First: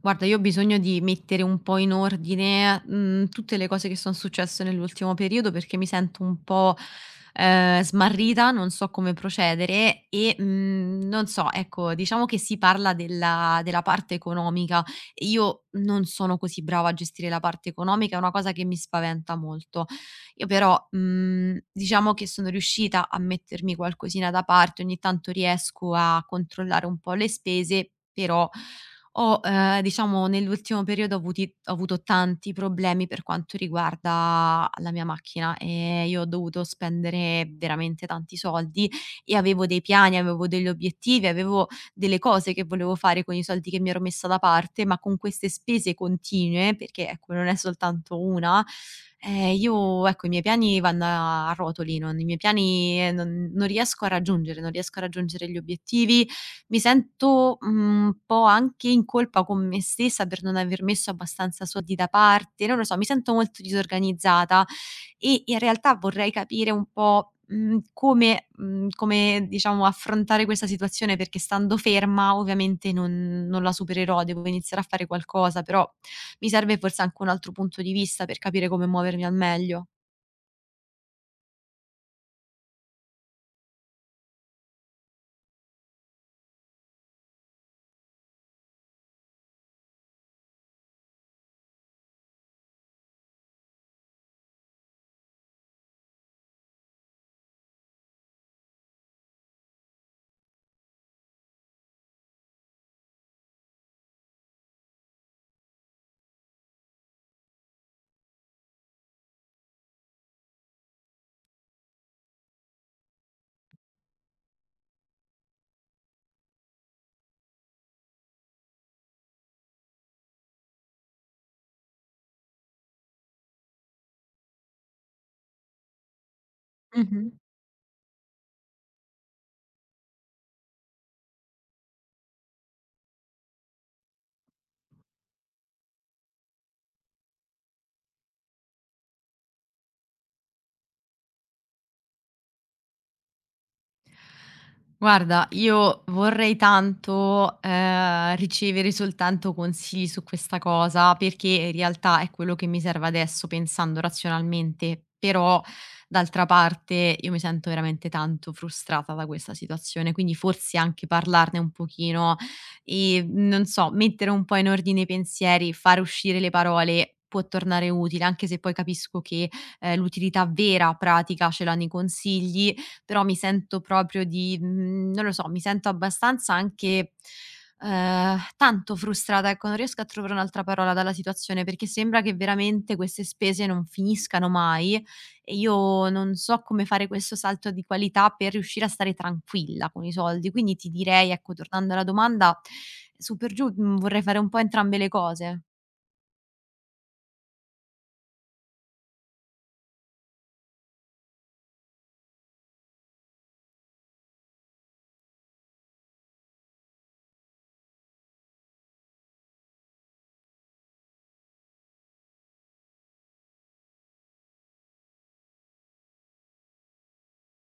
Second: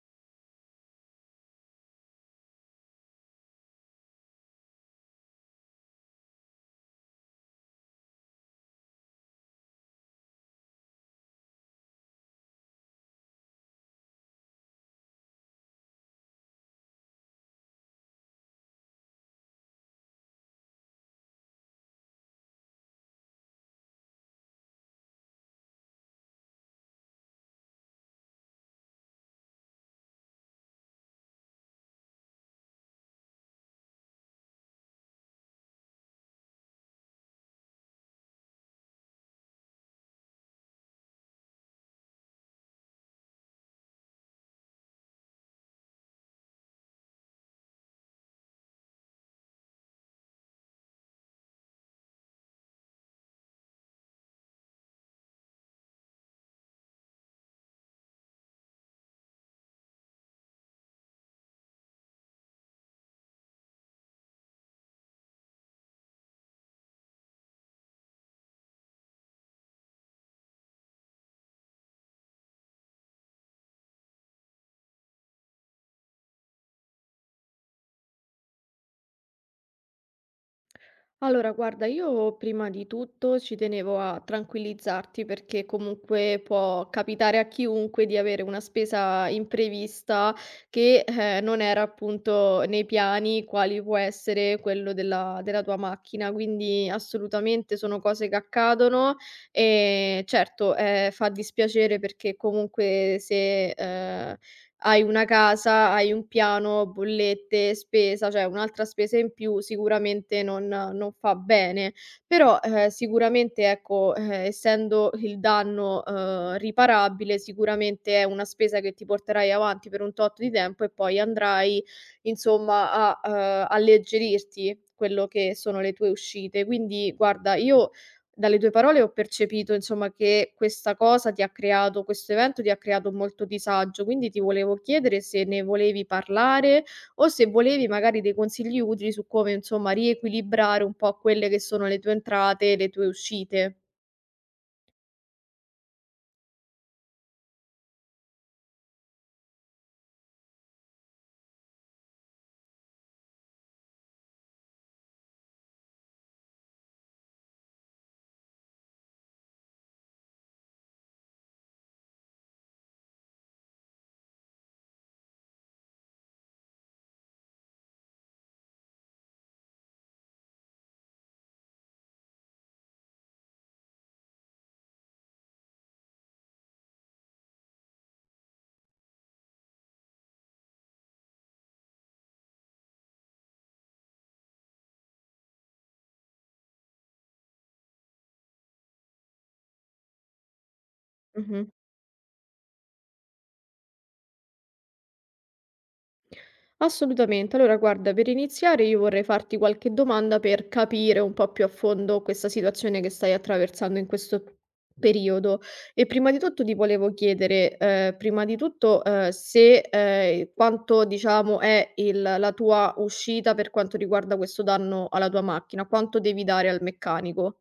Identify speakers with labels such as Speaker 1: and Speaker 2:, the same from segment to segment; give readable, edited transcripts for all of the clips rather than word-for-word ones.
Speaker 1: Guarda, io ho bisogno di mettere un po' in ordine, tutte le cose che son successe nell'ultimo periodo perché mi sento un po', smarrita, non so come procedere e, non so, ecco, diciamo che si parla della parte economica. Io non sono così brava a gestire la parte economica, è una cosa che mi spaventa molto. Io però, diciamo che sono riuscita a mettermi qualcosina da parte, ogni tanto riesco a controllare un po' le spese, però ho, diciamo nell'ultimo periodo ho avuto tanti problemi per quanto riguarda la mia macchina, io ho dovuto spendere veramente tanti soldi e avevo dei piani, avevo degli obiettivi, avevo delle cose che volevo fare con i soldi che mi ero messa da parte, ma con queste spese continue, perché ecco non è soltanto una, io ecco i miei piani vanno a rotoli, non i miei piani non riesco a raggiungere, non riesco a raggiungere gli obiettivi, mi sento, un po' anche in colpa con me stessa per non aver messo abbastanza soldi da parte, non lo so, mi sento molto disorganizzata e in realtà vorrei capire un po', come diciamo affrontare questa situazione perché stando ferma ovviamente non la supererò, devo iniziare a fare qualcosa, però mi serve forse anche un altro punto di vista per capire come muovermi al meglio.
Speaker 2: Allora, guarda, io prima di tutto ci tenevo a tranquillizzarti perché comunque può capitare a chiunque di avere una spesa imprevista che non era appunto nei piani, quali può essere quello della tua macchina. Quindi assolutamente sono cose che accadono e certo fa dispiacere perché comunque se hai una casa, hai un piano, bollette, spesa, cioè un'altra spesa in più sicuramente non fa bene. Però, sicuramente ecco, essendo il danno, riparabile, sicuramente è una spesa che ti porterai avanti per un tot di tempo e poi andrai insomma a, alleggerirti quello che sono le tue uscite. Quindi
Speaker 1: Mh-mh.
Speaker 2: guarda, io dalle tue parole ho percepito insomma che questa cosa ti ha creato questo evento ti ha creato molto disagio, quindi ti volevo chiedere se ne volevi parlare o se volevi magari dei consigli utili su come, insomma, riequilibrare un po' quelle che sono le tue entrate e le tue uscite.
Speaker 1: Guarda, io vorrei tanto, ricevere soltanto consigli su questa cosa, perché in realtà è quello che mi serve adesso pensando razionalmente, però d'altra parte io mi sento veramente tanto frustrata da questa situazione, quindi forse anche parlarne un pochino e, non so, mettere un po' in ordine i pensieri, fare uscire le parole può tornare utile, anche se poi capisco che, l'utilità vera, pratica ce l'hanno i consigli. Però mi sento proprio di non lo so, mi sento abbastanza anche, tanto frustrata, ecco, non riesco a trovare un'altra parola dalla situazione, perché sembra che veramente queste spese non finiscano mai e io non so come fare questo salto di qualità per riuscire a stare tranquilla con i soldi. Quindi ti direi, ecco,
Speaker 2: Mh-mh.
Speaker 1: tornando alla domanda, su per giù, vorrei fare un po' entrambe le cose.
Speaker 2: Assolutamente. Allora guarda, per iniziare io vorrei farti qualche domanda per capire un po' più a fondo questa situazione che stai attraversando in questo periodo. E prima di tutto ti volevo chiedere, prima di tutto, se, quanto diciamo è il la tua uscita per quanto riguarda questo danno alla tua macchina, quanto devi dare al meccanico?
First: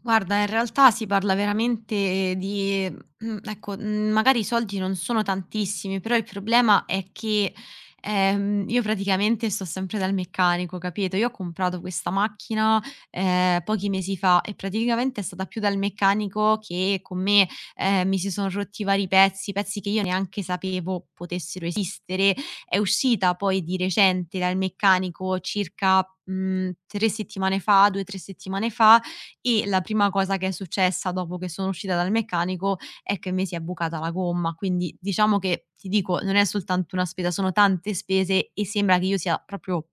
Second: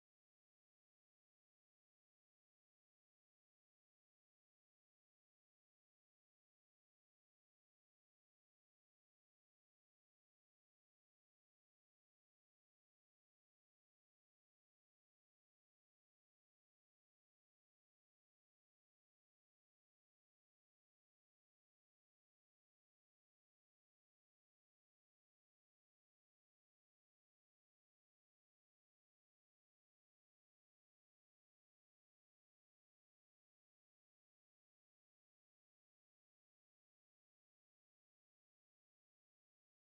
Speaker 1: Guarda, in realtà si parla veramente di ecco, magari i soldi non sono tantissimi, però il problema è che, io praticamente sto sempre dal meccanico, capito? Io ho comprato questa macchina, pochi mesi fa e praticamente è stata più dal meccanico che con me, mi si son rotti vari pezzi, pezzi che io neanche sapevo potessero esistere. È uscita poi di recente dal meccanico circa, 3 settimane fa, 2, 3 settimane fa e la prima cosa che è successa dopo che sono uscita dal meccanico è che mi si è bucata la gomma. Quindi diciamo che, ti dico, non è soltanto una spesa, sono tante spese e sembra che io sia proprio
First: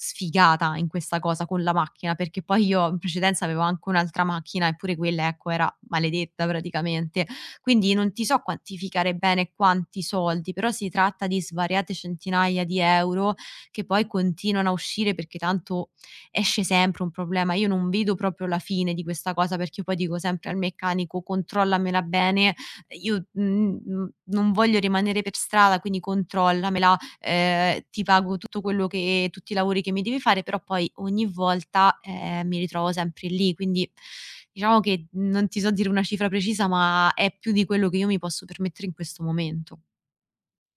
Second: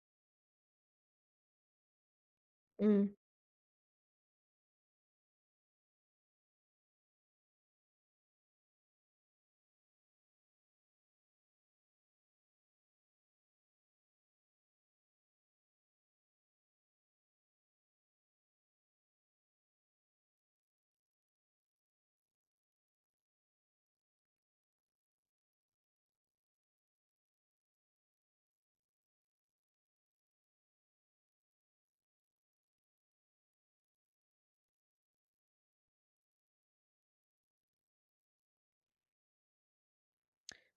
Speaker 1: sfigata in questa cosa con la macchina, perché poi io in
Speaker 2: Mh.
Speaker 1: precedenza avevo anche un'altra macchina, eppure quella, ecco, era maledetta praticamente. Quindi non ti so quantificare bene quanti soldi, però si tratta di svariate centinaia di euro che poi continuano a uscire perché tanto esce sempre un problema. Io non vedo proprio la fine di questa cosa perché poi dico sempre al meccanico: "Controllamela bene, io, n non voglio rimanere per strada, quindi controllamela, ti pago tutto quello che tutti i lavori che mi devi fare", però poi ogni volta, mi ritrovo sempre lì. Quindi diciamo che non ti so dire una cifra precisa, ma è più di quello che io mi posso permettere in questo momento.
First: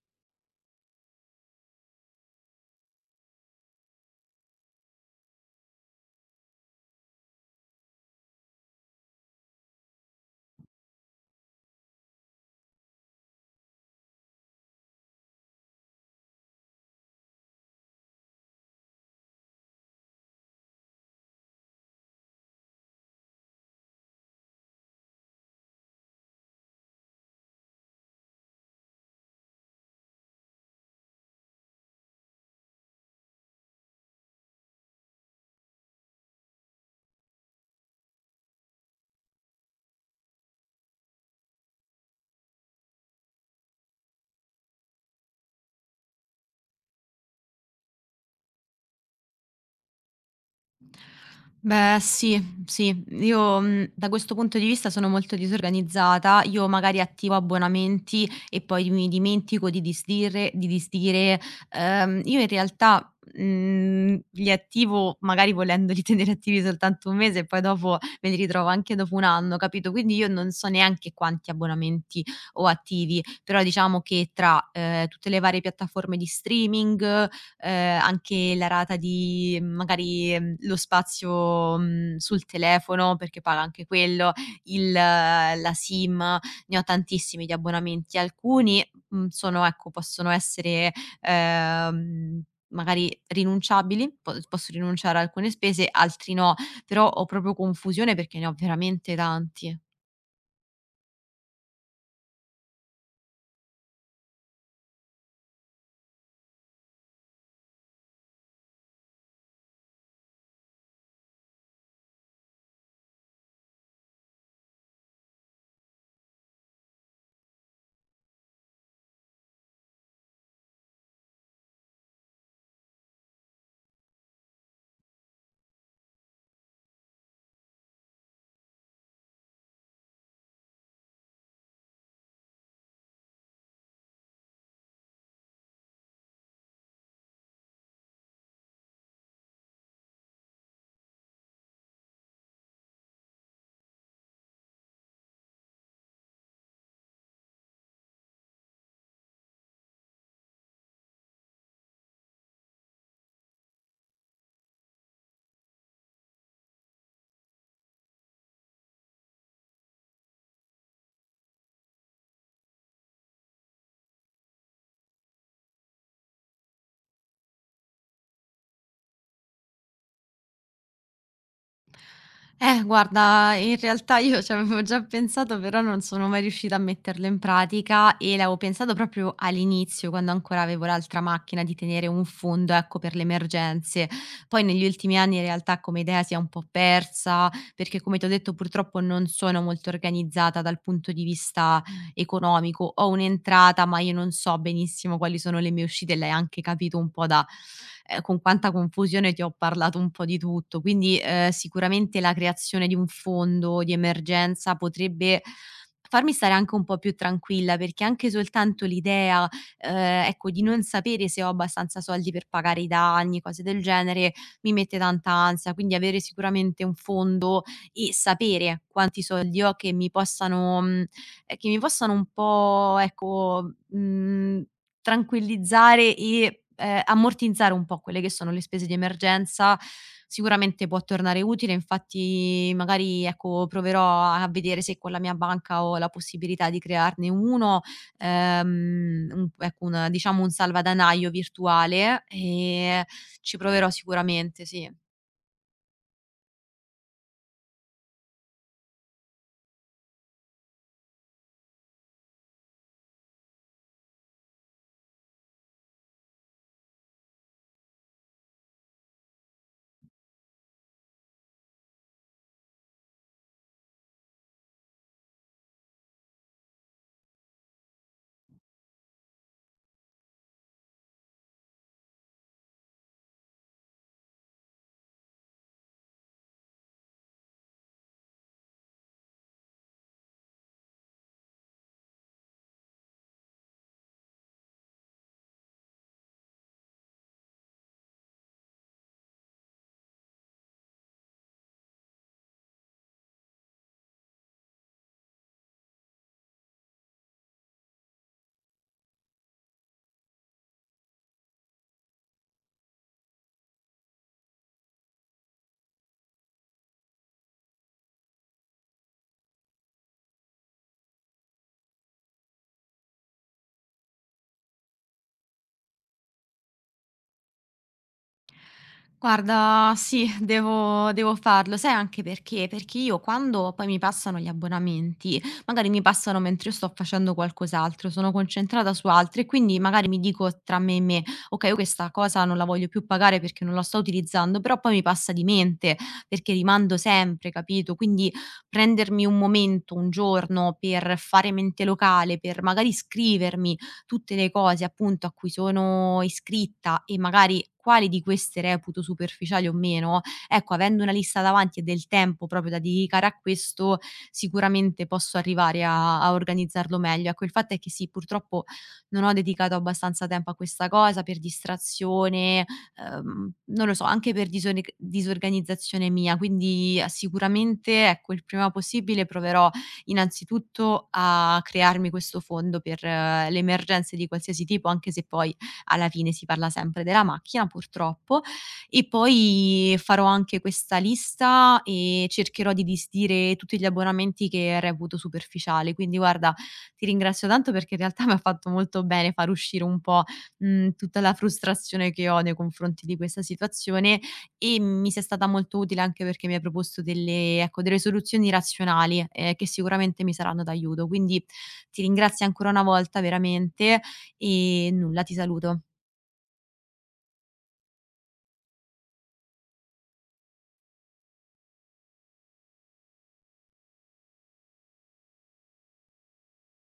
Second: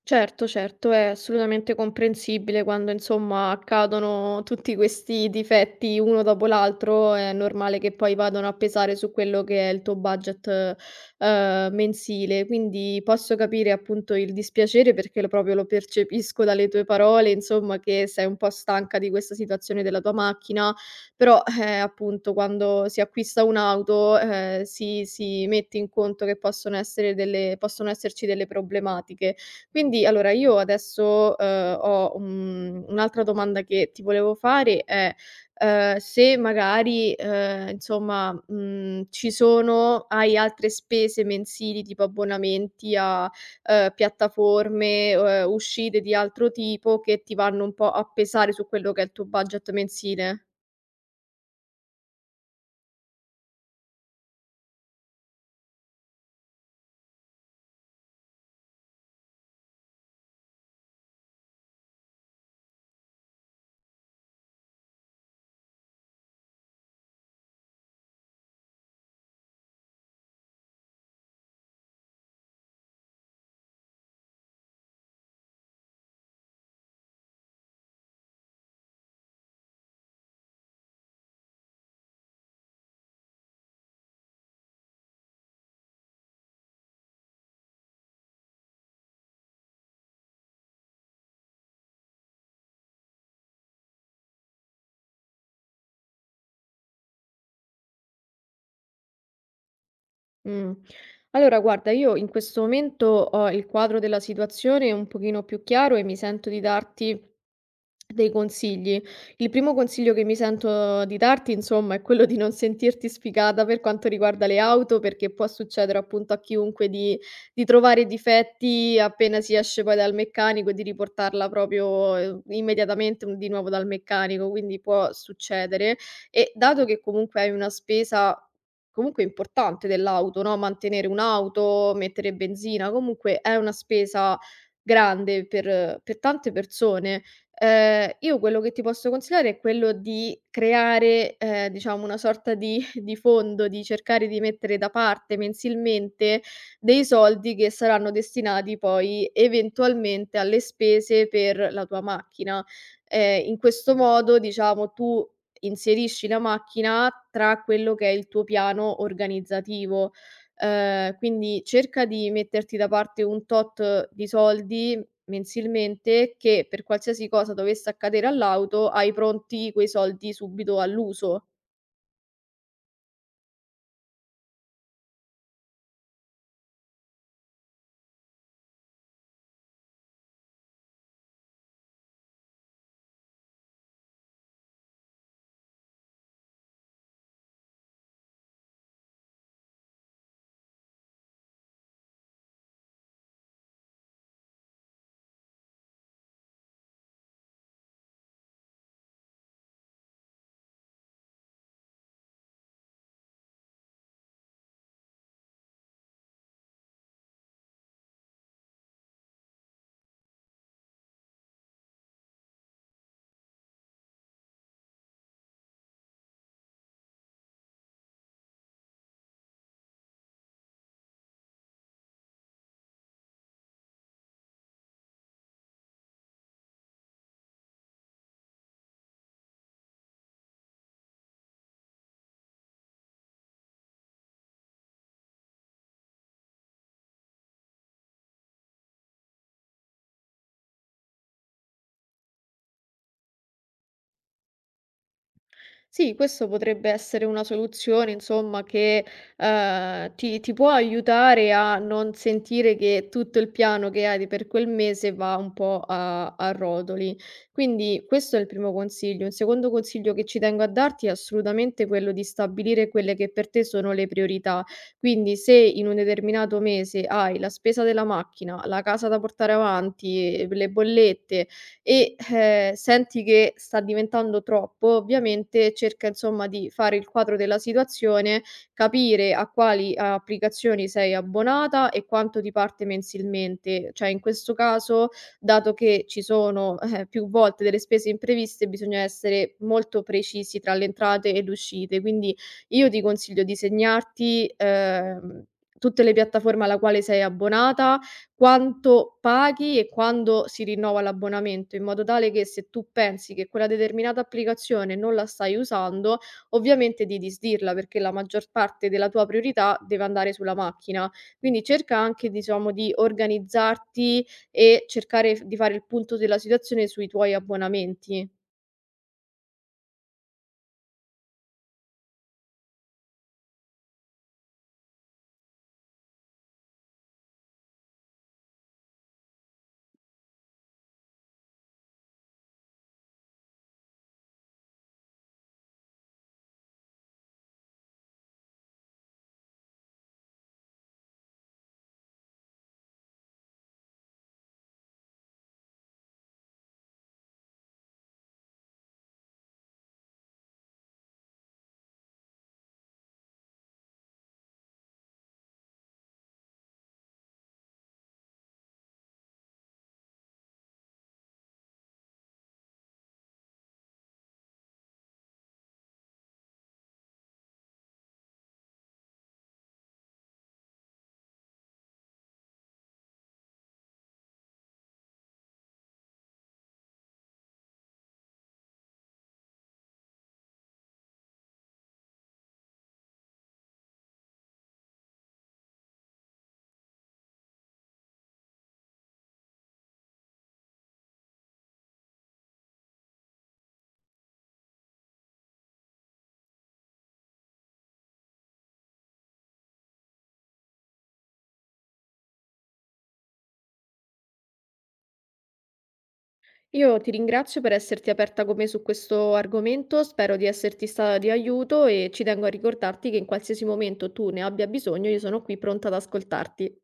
Speaker 2: Certo, certo, è assolutamente comprensibile quando insomma accadono tutti questi difetti uno dopo l'altro, è normale che poi vadano a pesare su quello che è il tuo budget, mensile. Quindi posso capire appunto il dispiacere perché lo proprio lo percepisco dalle tue parole, insomma, che sei un po' stanca di questa situazione della tua macchina, però, appunto quando si acquista un'auto, si mette in conto che possono essere delle possono esserci delle problematiche. Quindi allora io adesso, un'altra domanda che ti volevo fare è, se magari, ci sono hai altre spese mensili tipo abbonamenti a, piattaforme, uscite di altro tipo che ti vanno un po' a pesare su quello che è il tuo budget mensile?
Speaker 1: Beh, sì, sì. Io, da questo punto di vista sono molto disorganizzata. Io magari attivo abbonamenti e poi mi dimentico di disdire. Io in realtà, li attivo magari volendoli tenere attivi soltanto 1 mese e poi dopo me li ritrovo anche dopo 1 anno, capito? Quindi io non so neanche quanti abbonamenti ho attivi, però diciamo che tra, tutte le varie piattaforme di streaming, anche la rata di magari, lo spazio, sul telefono perché paga anche quello, il la SIM, ne ho tantissimi di abbonamenti. Alcuni, sono ecco, possono essere, ehm, magari rinunciabili, po posso rinunciare a alcune spese, altri no, però ho proprio confusione perché ne ho veramente tanti.
Speaker 2: Mh. Allora guarda, io in questo momento ho il quadro della situazione un pochino più chiaro e mi sento di darti dei consigli. Il primo consiglio che mi sento di darti, insomma, è quello di non sentirti sfigata per quanto riguarda le auto, perché può succedere appunto a chiunque di trovare difetti appena si esce poi dal meccanico e di riportarla proprio immediatamente di nuovo dal meccanico, quindi può succedere. E dato che comunque hai una spesa comunque importante dell'auto, no? Mantenere un'auto, mettere benzina, comunque è una spesa grande per tante persone. Io quello che ti posso consigliare è quello di creare, diciamo una sorta di di fondo, di cercare di mettere da parte mensilmente dei soldi che saranno destinati poi eventualmente alle spese per la tua macchina. In questo modo, diciamo, tu inserisci la macchina tra quello che è il tuo piano organizzativo. Quindi cerca di metterti da parte un tot di soldi mensilmente che per qualsiasi cosa dovesse accadere all'auto, hai pronti quei soldi subito all'uso.
Speaker 1: Guarda, in realtà io ci avevo già pensato, però non sono mai riuscita a metterlo in pratica e l'avevo pensato proprio all'inizio, quando ancora avevo l'altra macchina, di tenere un fondo, ecco, per le emergenze. Poi negli ultimi anni in realtà come idea si è un po' persa, perché come ti ho detto purtroppo non sono molto organizzata dal punto di vista economico, ho un'entrata, ma io non so benissimo quali sono le mie uscite, l'hai anche capito un po' da con quanta confusione ti ho parlato un po' di tutto. Quindi, sicuramente la creazione di un fondo di emergenza potrebbe farmi stare anche un po' più tranquilla, perché anche soltanto l'idea, ecco, di non sapere se ho abbastanza soldi per pagare i danni, cose del genere, mi mette tanta ansia. Quindi avere sicuramente un fondo e sapere quanti soldi ho che mi possano un po' ecco, tranquillizzare e, ammortizzare un po' quelle che sono le spese di emergenza, sicuramente può tornare utile. Infatti magari, ecco, proverò a vedere se con la mia banca ho la possibilità di crearne uno, ehm, un ecco, un diciamo un salvadanaio virtuale e ci proverò sicuramente, sì.
Speaker 2: Sì, questo potrebbe essere una soluzione, insomma, ti può aiutare a non sentire che tutto il piano che hai per quel mese va un po' a rotoli. Quindi questo è il primo consiglio. Un secondo consiglio che ci tengo a darti è assolutamente quello di stabilire quelle che per te sono le priorità. Quindi se in un determinato mese hai la spesa della macchina, la casa da portare avanti, le bollette, e, senti che sta diventando troppo, ovviamente cerca insomma di fare il quadro della situazione, capire a quali applicazioni sei abbonata e quanto ti parte mensilmente. Cioè in questo caso, dato che ci sono, più volte delle spese impreviste, bisogna essere molto precisi tra le entrate e le uscite. Quindi io ti consiglio di segnarti, tutte le piattaforme alla quale sei abbonata, quanto paghi e quando si rinnova l'abbonamento, in modo tale che se tu pensi che quella determinata applicazione non la stai usando, ovviamente di disdirla, perché la maggior parte della tua priorità deve andare sulla macchina. Quindi cerca anche, diciamo, di organizzarti e cercare di fare il punto della situazione sui tuoi abbonamenti.
Speaker 1: Guarda, sì, devo farlo. Sai anche perché? Perché io quando poi mi passano gli abbonamenti, magari mi passano mentre io sto facendo qualcos'altro, sono concentrata su altro e quindi magari mi dico tra me e me: "Okay, io questa cosa non la voglio più pagare perché non la sto utilizzando", però poi mi passa di mente, perché rimando sempre, capito? Quindi prendermi un momento, un giorno per fare mente locale, per magari scrivermi tutte le cose appunto a cui sono iscritta e magari quali di queste reputo superficiali o meno, ecco avendo una lista davanti e del tempo proprio da dedicare a questo, sicuramente posso arrivare a organizzarlo meglio. Ecco, il fatto è che sì, purtroppo non ho dedicato abbastanza tempo a questa cosa per distrazione, non lo so, anche per disone disorganizzazione mia, quindi, sicuramente ecco, il prima possibile proverò innanzitutto a crearmi questo fondo per le emergenze di qualsiasi tipo, anche se poi alla fine si parla sempre della macchina purtroppo. E poi farò anche questa lista e cercherò di disdire tutti gli abbonamenti che reputo superficiali. Quindi guarda, ti ringrazio tanto perché in realtà mi ha fatto molto bene far uscire un po', tutta la frustrazione che ho nei confronti di questa situazione e mi sia stata molto utile anche perché mi hai proposto delle ecco, delle soluzioni razionali, che sicuramente mi saranno d'aiuto. Quindi ti ringrazio ancora una volta veramente e nulla, ti saluto.
Speaker 2: Io ti ringrazio per esserti aperta con me su questo argomento, spero di esserti stata di aiuto e ci tengo a ricordarti che in qualsiasi momento tu ne abbia bisogno, io sono qui pronta ad ascoltarti.